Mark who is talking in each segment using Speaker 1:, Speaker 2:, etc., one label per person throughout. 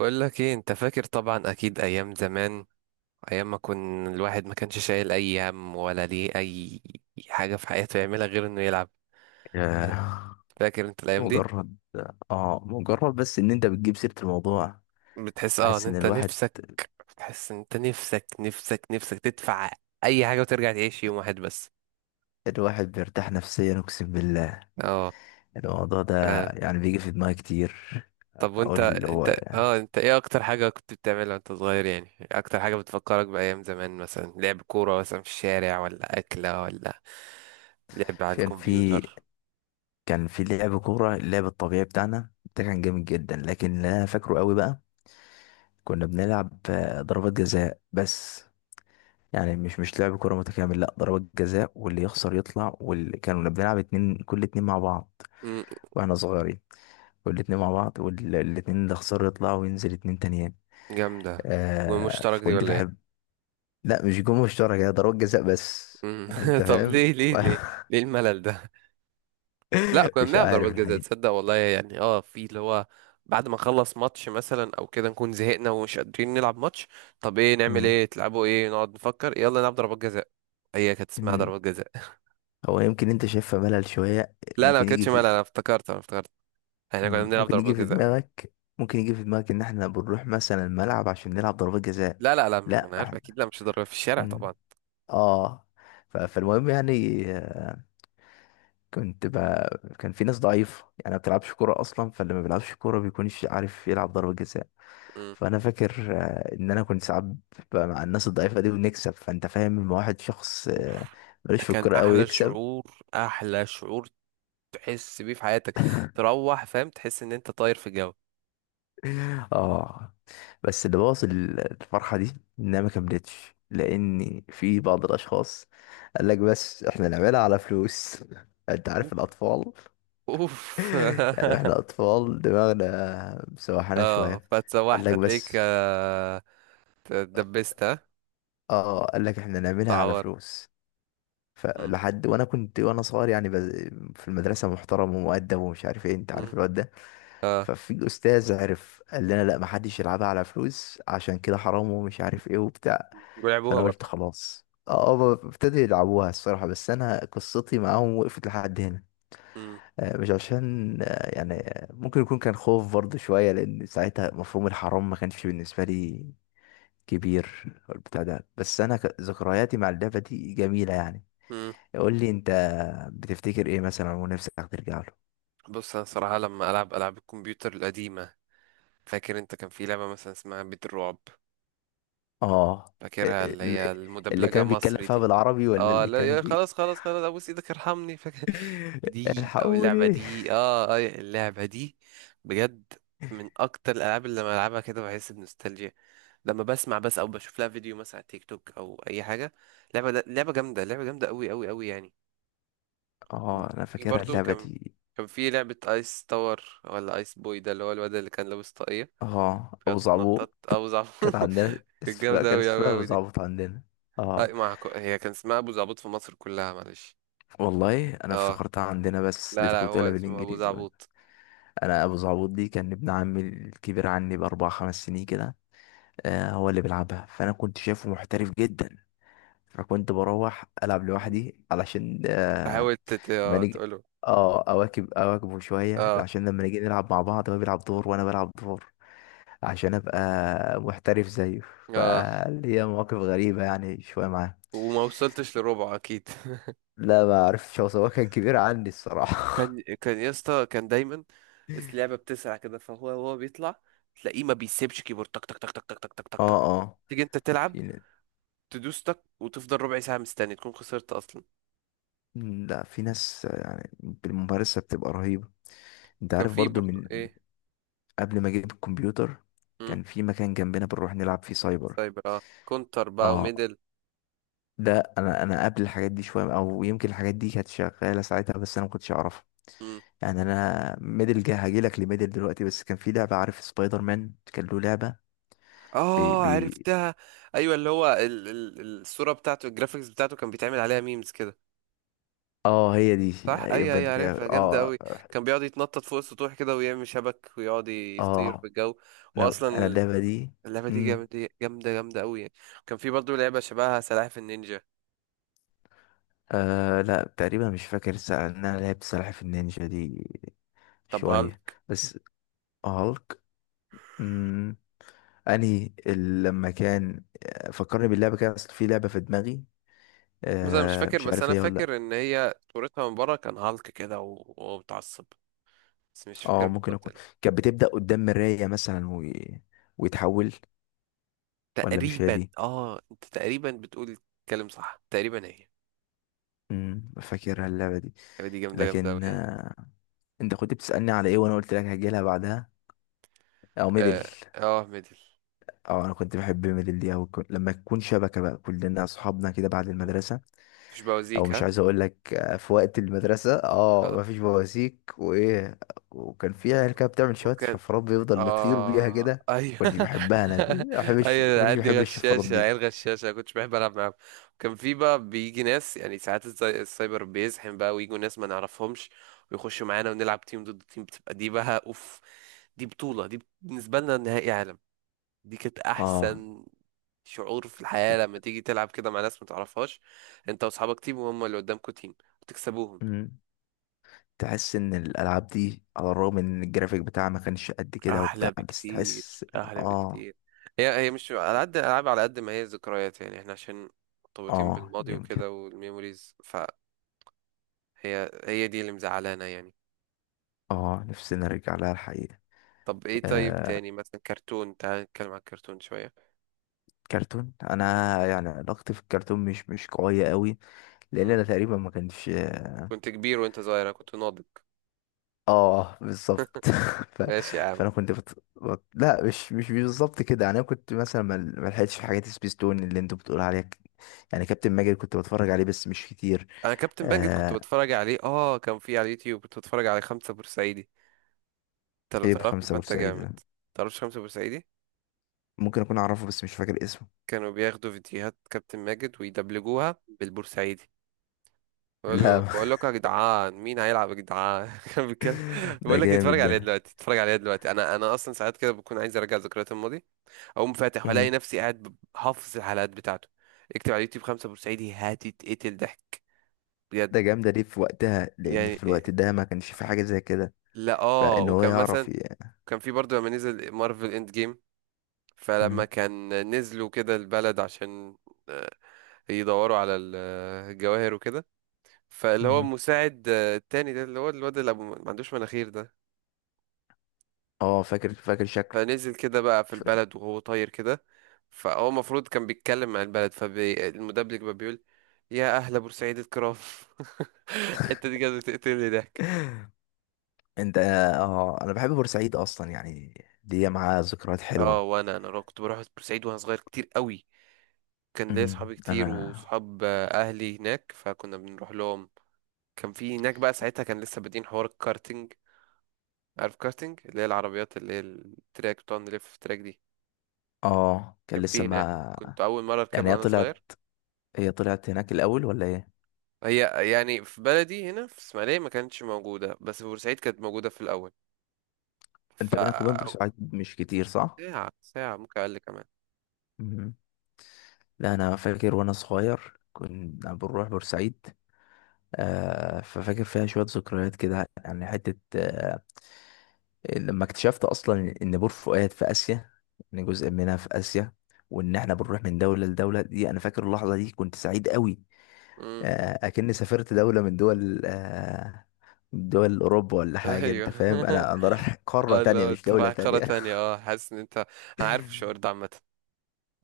Speaker 1: بقول لك ايه؟ انت فاكر طبعا، اكيد ايام زمان، ايام ما كان الواحد ما كانش شايل اي هم ولا ليه اي حاجه في حياته يعملها غير انه يلعب.
Speaker 2: ياه.
Speaker 1: فاكر انت الايام دي؟
Speaker 2: مجرد اه مجرد بس ان انت بتجيب سيرة الموضوع.
Speaker 1: بتحس ان
Speaker 2: احس ان
Speaker 1: انت
Speaker 2: الواحد
Speaker 1: نفسك، بتحس ان انت نفسك نفسك نفسك تدفع اي حاجه وترجع تعيش يوم واحد بس.
Speaker 2: الواحد بيرتاح نفسيا، اقسم بالله.
Speaker 1: اه.
Speaker 2: الموضوع ده
Speaker 1: آه.
Speaker 2: يعني بيجي في دماغي كتير.
Speaker 1: طب وانت
Speaker 2: اقول اللي هو
Speaker 1: انت اه انت ايه اكتر حاجه كنت بتعملها وانت صغير؟ يعني اكتر حاجه بتفكرك بايام زمان، مثلا لعب كوره مثلا في الشارع، ولا اكله، ولا لعب على
Speaker 2: كان في
Speaker 1: الكمبيوتر.
Speaker 2: كان في لعب كورة، اللعب الطبيعي بتاعنا ده كان جامد جدا، لكن اللي انا فاكره قوي بقى كنا بنلعب ضربات جزاء بس. يعني مش لعب كورة متكامل، لا ضربات جزاء، واللي يخسر يطلع، واللي كانوا بنلعب اتنين كل اتنين مع بعض واحنا صغيرين، والاتنين مع بعض، والاتنين اللي خسروا يطلعوا وينزل اتنين تانيين.
Speaker 1: جامدة.
Speaker 2: آه
Speaker 1: والمشترك دي
Speaker 2: فكنت
Speaker 1: ولا ايه؟
Speaker 2: بحب. لا مش جون مشترك، هي ضربات جزاء بس،
Speaker 1: مم.
Speaker 2: يعني انت
Speaker 1: طب
Speaker 2: فاهم.
Speaker 1: ليه ليه ليه؟ ليه الملل ده؟ لا كنا
Speaker 2: مش
Speaker 1: بنلعب
Speaker 2: عارف
Speaker 1: ضربات جزاء،
Speaker 2: الحقيقة.
Speaker 1: تصدق والله، يعني اه في اللي هو بعد ما نخلص ماتش مثلا او كده نكون زهقنا ومش قادرين نلعب ماتش، طب ايه نعمل
Speaker 2: مم.
Speaker 1: ايه تلعبوا ايه، نقعد نفكر يلا نلعب ضربات جزاء. هي كانت اسمها
Speaker 2: مم.
Speaker 1: ضربات جزاء.
Speaker 2: هو يمكن انت شايفها ملل شوية،
Speaker 1: لا لا ما
Speaker 2: ممكن يجي
Speaker 1: كانتش ملل، انا
Speaker 2: في.
Speaker 1: افتكرت انا افتكرت احنا كنا
Speaker 2: مم.
Speaker 1: بنلعب
Speaker 2: ممكن يجي
Speaker 1: ضربات
Speaker 2: في
Speaker 1: جزاء.
Speaker 2: دماغك ممكن يجي في دماغك ان احنا بنروح مثلا الملعب عشان نلعب ضربات جزاء.
Speaker 1: لا لا لا مش، ما
Speaker 2: لا
Speaker 1: انا عارف
Speaker 2: احنا-.
Speaker 1: اكيد، لا مش ضربة في الشارع
Speaker 2: مم.
Speaker 1: طبعا.
Speaker 2: اه فالمهم يعني كنت بقى كان في ناس ضعيفة يعني ما بتلعبش كورة أصلا، فاللي ما بيلعبش كورة بيكونش عارف يلعب ضربة جزاء.
Speaker 1: مم.
Speaker 2: فأنا فاكر إن أنا كنت ساعات بقى مع الناس الضعيفة دي ونكسب، فأنت فاهم لما واحد شخص
Speaker 1: أوف،
Speaker 2: ملوش
Speaker 1: ده
Speaker 2: في
Speaker 1: كان
Speaker 2: الكورة أوي
Speaker 1: احلى
Speaker 2: يكسب.
Speaker 1: شعور، احلى شعور تحس بيه في حياتك، تروح فاهم تحس ان انت طاير في الجو.
Speaker 2: آه. بس اللي بوظ الفرحة دي إنها ما كملتش، لأن في بعض الأشخاص قال لك بس إحنا نعملها على فلوس. أنت عارف
Speaker 1: اوف
Speaker 2: الأطفال.
Speaker 1: اوف.
Speaker 2: يعني إحنا أطفال دماغنا مسوحانا
Speaker 1: اه
Speaker 2: شوية. قال
Speaker 1: فاتسوحت
Speaker 2: لك
Speaker 1: هتلاقيك
Speaker 2: بس.
Speaker 1: اتدبست ها
Speaker 2: اه قال لك احنا نعملها على
Speaker 1: اتعورت.
Speaker 2: فلوس.
Speaker 1: مم.
Speaker 2: فلحد وانا كنت وانا صغير يعني في المدرسه محترم ومؤدب ومش عارف ايه، انت عارف
Speaker 1: مم.
Speaker 2: الواد ده. ففي استاذ عرف قال لنا لا، ما حدش يلعبها على فلوس عشان كده حرام ومش عارف ايه وبتاع.
Speaker 1: ولعبوها
Speaker 2: فانا قلت
Speaker 1: برضه.
Speaker 2: خلاص، اه هما ابتدوا يلعبوها الصراحه، بس انا قصتي معاهم وقفت لحد هنا.
Speaker 1: مم.
Speaker 2: مش عشان يعني ممكن يكون كان خوف برضه شويه، لان ساعتها مفهوم الحرام ما كانش بالنسبه لي كبير والبتاع ده، بس انا ذكرياتي مع اللعبه دي جميله يعني.
Speaker 1: مم.
Speaker 2: قول لي انت بتفتكر ايه مثلا ونفسك ترجع له.
Speaker 1: بص انا صراحة لما العب العاب الكمبيوتر القديمة، فاكر انت كان في لعبة مثلا اسمها بيت الرعب؟
Speaker 2: اه
Speaker 1: فاكرها اللي
Speaker 2: اللي
Speaker 1: هي
Speaker 2: اللي
Speaker 1: المدبلجة
Speaker 2: كان بيتكلم
Speaker 1: مصري
Speaker 2: فيها
Speaker 1: دي؟
Speaker 2: بالعربي ولا
Speaker 1: اه
Speaker 2: اللي
Speaker 1: لا
Speaker 2: كان
Speaker 1: يا خلاص خلاص خلاص ابوس ايدك ارحمني، فاكر دي، او اللعبه
Speaker 2: الحقوني.
Speaker 1: دي، اللعبه دي بجد من اكتر الالعاب اللي لما العبها كده بحس بنوستالجيا، لما بسمع بس او بشوف لها فيديو مثلا على تيك توك او اي حاجه. لعبه جامده، لعبه جامده قوي قوي قوي يعني.
Speaker 2: اه انا
Speaker 1: في
Speaker 2: فاكرها
Speaker 1: برضو
Speaker 2: اللعبه
Speaker 1: كان
Speaker 2: دي.
Speaker 1: كان في لعبه ايس تاور ولا ايس بوي، ده اللي هو الواد اللي كان لابس طاقيه
Speaker 2: اه ابو
Speaker 1: بيقعد
Speaker 2: زعبوط.
Speaker 1: يتنطط، ابو زعبوط.
Speaker 2: كانت عندنا
Speaker 1: كانت
Speaker 2: اسمها،
Speaker 1: جامده
Speaker 2: كان
Speaker 1: قوي
Speaker 2: اسمها
Speaker 1: قوي
Speaker 2: ابو
Speaker 1: قوي دي.
Speaker 2: زعبوط عندنا.
Speaker 1: اي
Speaker 2: اه
Speaker 1: مع، هي كان اسمها ابو زعبوط في مصر كلها معلش.
Speaker 2: والله انا
Speaker 1: اه
Speaker 2: افتكرتها عندنا بس
Speaker 1: لا لا
Speaker 2: لقيتك
Speaker 1: هو
Speaker 2: بتقولها
Speaker 1: اسمه ابو
Speaker 2: بالانجليزي قلت.
Speaker 1: زعبوط.
Speaker 2: انا ابو زعبوط دي كان ابن عمي الكبير عني باربع خمس سنين كده. هو اللي بيلعبها، فانا كنت شايفه محترف جدا، فكنت بروح العب لوحدي علشان آه
Speaker 1: تحاول تت...
Speaker 2: ما
Speaker 1: آه،
Speaker 2: نيجي
Speaker 1: تقوله.
Speaker 2: اه اواكبه شويه
Speaker 1: اه
Speaker 2: عشان لما نيجي نلعب مع بعض هو بيلعب دور وانا بلعب دور عشان ابقى محترف زيه،
Speaker 1: اه.
Speaker 2: فاللي هي مواقف غريبه يعني شويه معاه.
Speaker 1: وما وصلتش لربعه اكيد.
Speaker 2: لا ما اعرفش، هو سواء كان كبير عني الصراحه.
Speaker 1: كان يا اسطى كان دايما، اللعبه بتسرع كده، فهو بيطلع، تلاقيه ما بيسيبش كيبورد، تك تك تك تك تك تك تك تك تك،
Speaker 2: اه
Speaker 1: تيجي انت تلعب،
Speaker 2: في ن-
Speaker 1: تدوس تك وتفضل ربع ساعه مستني تكون خسرت اصلا.
Speaker 2: لا في ناس يعني بالممارسة بتبقى رهيبة. انت
Speaker 1: وكان
Speaker 2: عارف
Speaker 1: في
Speaker 2: برضو
Speaker 1: برضو
Speaker 2: من
Speaker 1: ايه؟
Speaker 2: قبل ما اجيب الكمبيوتر
Speaker 1: مم.
Speaker 2: كان في مكان جنبنا بنروح نلعب فيه سايبر.
Speaker 1: سايبر، كونتر بقى
Speaker 2: اه
Speaker 1: وميدل.
Speaker 2: ده انا قبل الحاجات دي شويه، او يمكن الحاجات دي كانت شغاله ساعتها بس انا ما كنتش اعرفها.
Speaker 1: مم.
Speaker 2: يعني انا ميدل جه هاجي لك لميدل دلوقتي، بس كان في لعبه عارف سبايدر مان كان له لعبه بي
Speaker 1: اه
Speaker 2: بي
Speaker 1: عرفتها. ايوه اللي هو الصوره بتاعته، الجرافيكس بتاعته كان بيتعمل عليها ميمز كده.
Speaker 2: اه هي دي.
Speaker 1: صح، اي
Speaker 2: يبقى
Speaker 1: اي
Speaker 2: انت كده
Speaker 1: عارفها، جامده
Speaker 2: اه.
Speaker 1: قوي. كان بيقعد يتنطط فوق السطوح كده ويعمل شبك ويقعد يطير في
Speaker 2: اه
Speaker 1: الجو.
Speaker 2: لو انا
Speaker 1: واصلا
Speaker 2: اللعبه دي.
Speaker 1: اللعبه دي
Speaker 2: امم.
Speaker 1: جامده جامده جامده قوي يعني. كان في برضه لعبه شبهها سلاحف النينجا.
Speaker 2: آه لا تقريبا مش فاكر الساعه ان انا لعبت سلاحف النينجا دي
Speaker 1: طب
Speaker 2: شويه،
Speaker 1: هالك،
Speaker 2: بس هالك. امم. انهي لما كان فكرني باللعبه كده، اصل في لعبه في دماغي
Speaker 1: بس انا مش
Speaker 2: آه
Speaker 1: فاكر،
Speaker 2: مش
Speaker 1: بس
Speaker 2: عارف
Speaker 1: انا
Speaker 2: هي ولا لأ.
Speaker 1: فاكر ان هي صورتها من بره كان هالك كده وهو متعصب، بس مش فاكر
Speaker 2: اه ممكن
Speaker 1: بالظبط
Speaker 2: اكون
Speaker 1: لا.
Speaker 2: كانت بتبدا قدام مرايه مثلا و... ويتحول. ولا مش هي
Speaker 1: تقريبا،
Speaker 2: دي.
Speaker 1: اه، انت تقريبا بتقول الكلام صح، تقريبا هي.
Speaker 2: فاكرها اللعبه دي.
Speaker 1: اللعبه دي جامده جامده قوي
Speaker 2: لكن
Speaker 1: يعني.
Speaker 2: آه. انت كنت بتسالني على ايه، وانا قلت لك هجيلها بعدها او ميدل.
Speaker 1: ميدل.
Speaker 2: اه انا كنت بحب ميدل دي او لما تكون شبكه بقى كلنا اصحابنا كده بعد المدرسه.
Speaker 1: مش
Speaker 2: او
Speaker 1: بوازيك
Speaker 2: مش
Speaker 1: ها؟
Speaker 2: عايز اقول لك في وقت المدرسه اه
Speaker 1: خلاص.
Speaker 2: مفيش بواسيك وايه. وكان في عيال كده بتعمل شويه
Speaker 1: وكان
Speaker 2: شفرات بيفضل نطير بيها
Speaker 1: اه
Speaker 2: كده.
Speaker 1: ايوه.
Speaker 2: كنتش بحبها انا دي، ما بحبش،
Speaker 1: ايوه
Speaker 2: كنتش
Speaker 1: العيال دي
Speaker 2: بحب الشفرات
Speaker 1: غشاشة،
Speaker 2: دي.
Speaker 1: عيال غشاشة، أنا كنتش بحب العب معاهم. كان في بقى بيجي ناس يعني ساعات السايبر بيزحم بقى، ويجوا ناس ما نعرفهمش ويخشوا معانا ونلعب تيم ضد تيم، بتبقى دي بقى اوف، دي بطولة، دي بالنسبة لنا نهائي عالم، دي كانت
Speaker 2: اه.
Speaker 1: احسن شعور في الحياة، لما تيجي تلعب كده مع ناس ما تعرفهاش، انت واصحابك تيم وهم اللي قدامكوا تيم وتكسبوهم.
Speaker 2: مم. تحس ان الالعاب دي على الرغم ان الجرافيك بتاعها ما كانش قد كده وبتاع،
Speaker 1: احلى
Speaker 2: بس
Speaker 1: بكتير
Speaker 2: تحس.
Speaker 1: احلى
Speaker 2: اه.
Speaker 1: بكتير. هي مش على قد العاب، على قد ما هي ذكريات، يعني احنا عشان مرتبطين
Speaker 2: اه
Speaker 1: بالماضي
Speaker 2: يمكن.
Speaker 1: وكده والميموريز، فهي هي دي اللي مزعلانا يعني.
Speaker 2: اه نفسي نرجع لها الحقيقه.
Speaker 1: طب ايه، طيب
Speaker 2: آه.
Speaker 1: تاني مثلا كرتون، تعال نتكلم عن الكرتون شوية.
Speaker 2: كرتون انا يعني علاقتي في الكرتون مش قويه قوي، لان
Speaker 1: مم.
Speaker 2: انا تقريبا ما كانش.
Speaker 1: كنت كبير وانت صغير، أنا كنت ناضج.
Speaker 2: اه بالظبط. ف...
Speaker 1: ماشي يا عم.
Speaker 2: فانا كنت لا مش بالظبط كده، يعني انا كنت مثلا ما لحقتش في حاجات سبيستون اللي انتوا بتقول عليها يعني كابتن ماجد كنت بتفرج عليه بس مش كتير.
Speaker 1: انا كابتن بانجت كنت
Speaker 2: آه...
Speaker 1: بتفرج عليه، كان في على اليوتيوب كنت بتفرج على خمسة بورسعيدي. انت لو
Speaker 2: ايه
Speaker 1: تعرفنا
Speaker 2: بخمسة
Speaker 1: فانت
Speaker 2: بورسعيد
Speaker 1: جامد.
Speaker 2: ده؟
Speaker 1: تعرفش خمسة بورسعيدي؟
Speaker 2: ممكن اكون اعرفه بس مش فاكر اسمه.
Speaker 1: كانوا بياخدوا فيديوهات كابتن ماجد ويدبلجوها بالبورسعيدي.
Speaker 2: لا.
Speaker 1: بقول لكم يا جدعان مين هيلعب يا جدعان. كان بيتكلم.
Speaker 2: ده
Speaker 1: بقول لك اتفرج
Speaker 2: جامد
Speaker 1: عليها
Speaker 2: ده.
Speaker 1: دلوقتي، اتفرج عليها دلوقتي، انا اصلا ساعات كده بكون عايز ارجع ذكريات الماضي، اقوم فاتح والاقي
Speaker 2: مم.
Speaker 1: نفسي قاعد حافظ الحلقات بتاعته. اكتب على اليوتيوب خمسة بورسعيدي هتتقتل ضحك، بجد.
Speaker 2: ده جامد ليه في وقتها، لان
Speaker 1: يعني
Speaker 2: في
Speaker 1: إيه،
Speaker 2: الوقت ده ما كانش في حاجة زي كده،
Speaker 1: لا اه
Speaker 2: فان هو
Speaker 1: وكان
Speaker 2: يعرف
Speaker 1: مثلا كان في برضه لما نزل مارفل اند جيم، فلما
Speaker 2: مم.
Speaker 1: كان نزلوا كده البلد، عشان آه، يدوروا على الجواهر وكده، فاللي هو
Speaker 2: مم.
Speaker 1: مساعد التاني ده اللي هو الواد اللي ما عندوش مناخير ده،
Speaker 2: اه فاكر فاكر شكله.
Speaker 1: فنزل كده بقى في البلد وهو طاير كده، فهو المفروض كان بيتكلم مع البلد، فالمدبلج بقى بيقول يا أهل بورسعيد الكرام. الحتة دي كانت بتقتلني ضحك.
Speaker 2: انت اه انا بحب بورسعيد اصلا يعني، دي معاها ذكريات
Speaker 1: اه
Speaker 2: حلوة.
Speaker 1: وانا كنت بروح بورسعيد وانا صغير كتير قوي، كان ليا صحابي
Speaker 2: انا.
Speaker 1: كتير وصحاب اهلي هناك فكنا بنروح لهم. كان في هناك بقى ساعتها، كان لسه بادئين حوار الكارتينج. عارف كارتينج اللي هي العربيات اللي هي التراك بتقعد نلف في التراك دي؟
Speaker 2: اه كان
Speaker 1: كان
Speaker 2: لسه
Speaker 1: في هناك،
Speaker 2: ما.
Speaker 1: كنت اول مره
Speaker 2: يعني
Speaker 1: اركبها
Speaker 2: هي
Speaker 1: وانا صغير.
Speaker 2: طلعت هي طلعت هناك الاول ولا ايه؟
Speaker 1: هي يعني في بلدي هنا في اسماعيلية ما كانتش موجودة، بس في بورسعيد كانت موجودة في الأول. ف
Speaker 2: انت بينك وبين بورسعيد مش كتير صح؟
Speaker 1: ساعة ساعة ممكن أقل كمان.
Speaker 2: مم. لا انا فاكر وانا صغير كنا بنروح بورسعيد. آه ففاكر فيها شوية ذكريات كده، يعني حتة آه لما اكتشفت اصلا ان بور فؤاد في اسيا، ان جزء منها في اسيا، وان احنا بنروح من دولة لدولة دي، انا فاكر اللحظة دي كنت سعيد قوي.
Speaker 1: مم.
Speaker 2: اكني سافرت دولة من دول من دول اوروبا ولا حاجة،
Speaker 1: أيوه.
Speaker 2: انت فاهم، انا رايح قارة
Speaker 1: اه
Speaker 2: تانية
Speaker 1: لو
Speaker 2: مش
Speaker 1: أنت
Speaker 2: دولة
Speaker 1: رايح قارة
Speaker 2: تانية.
Speaker 1: تانية، اه حاسس إن أنت، أنا عارف الشعور ده. عامة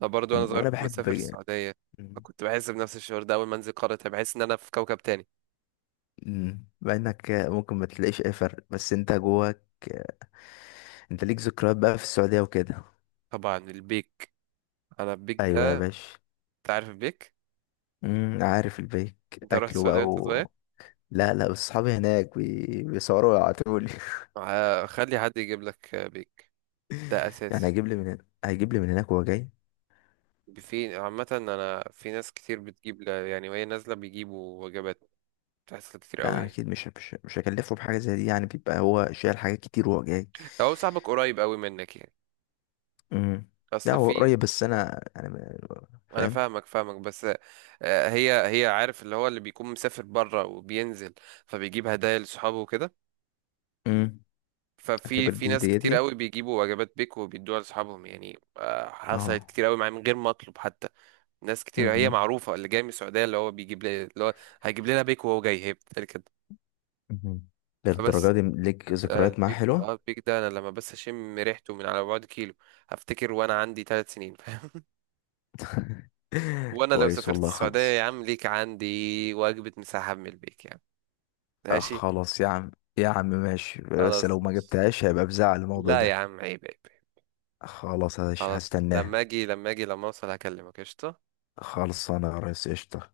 Speaker 1: أنا برضه وأنا صغير
Speaker 2: وانا
Speaker 1: كنت
Speaker 2: بحب.
Speaker 1: بسافر السعودية، فكنت بحس بنفس الشعور ده، أول ما أنزل قارة تانية بحس إن أنا في كوكب تاني.
Speaker 2: مم. مع انك ممكن ما تلاقيش اي فرق بس انت جواك انت ليك ذكريات بقى في السعودية وكده.
Speaker 1: طبعا البيك، أنا البيك
Speaker 2: ايوه يا
Speaker 1: ده.
Speaker 2: باشا.
Speaker 1: أنت عارف البيك؟
Speaker 2: مم، عارف البيك.
Speaker 1: أنت رحت
Speaker 2: اكله بقى
Speaker 1: السعودية وأنت
Speaker 2: و...
Speaker 1: صغير؟
Speaker 2: لا لا بس صحابي هناك بيصوروا ويبعتولي.
Speaker 1: خلي حد يجيب لك بيك. ده
Speaker 2: يعني
Speaker 1: أساسي.
Speaker 2: هيجيب لي من هنا، هيجيب لي من هناك وهو جاي.
Speaker 1: في عامة أنا في ناس كتير بتجيب يعني وهي نازلة بيجيبوا وجبات، تحصل كتير أوي
Speaker 2: لا
Speaker 1: يعني.
Speaker 2: اكيد مش هكلفه بحاجه زي دي، يعني بيبقى هو شايل حاجات كتير وهو جاي.
Speaker 1: لو هو صاحبك قريب أوي منك يعني.
Speaker 2: امم. لا
Speaker 1: أصل
Speaker 2: هو
Speaker 1: في.
Speaker 2: قريب بس انا يعني
Speaker 1: أنا
Speaker 2: فاهم.
Speaker 1: فاهمك فاهمك بس هي عارف اللي هو اللي بيكون مسافر برا وبينزل فبيجيب هدايا لصحابه وكده،
Speaker 2: امم.
Speaker 1: ففي
Speaker 2: اعتبر
Speaker 1: في
Speaker 2: دي
Speaker 1: ناس
Speaker 2: هديتي.
Speaker 1: كتير أوي بيجيبوا وجبات بيك وبيدوها لصحابهم، يعني حصلت
Speaker 2: اه.
Speaker 1: كتير أوي معايا من غير ما أطلب حتى. ناس كتير هي
Speaker 2: امم.
Speaker 1: معروفة اللي جاي من السعودية، اللي هو بيجيب لي اللي هو هيجيب لنا بيك وهو جاي، هي بتتقال كده.
Speaker 2: مهم. للدرجه
Speaker 1: فبس
Speaker 2: دي ليك ذكريات معاه
Speaker 1: البيك،
Speaker 2: حلوه.
Speaker 1: البيك ده انا لما بس اشم ريحته من على بعد كيلو هفتكر وانا عندي 3 سنين فاهم. وانا لو
Speaker 2: كويس
Speaker 1: سافرت
Speaker 2: والله
Speaker 1: السعودية
Speaker 2: خلاص.
Speaker 1: يا عم ليك عندي وجبة مساحة من البيك يا عم. ماشي.
Speaker 2: خلاص يا عم، يا عم ماشي، بس لو
Speaker 1: خلاص
Speaker 2: ما
Speaker 1: ماشي.
Speaker 2: جبتهاش هيبقى بزعل الموضوع
Speaker 1: لا يا
Speaker 2: ده.
Speaker 1: عم، عيب عيب عيب.
Speaker 2: خلاص
Speaker 1: خلاص لما
Speaker 2: هستناها.
Speaker 1: اجي، لما اجي، لما اوصل هكلمك قشطة
Speaker 2: خلصانه يا ريس قشطه.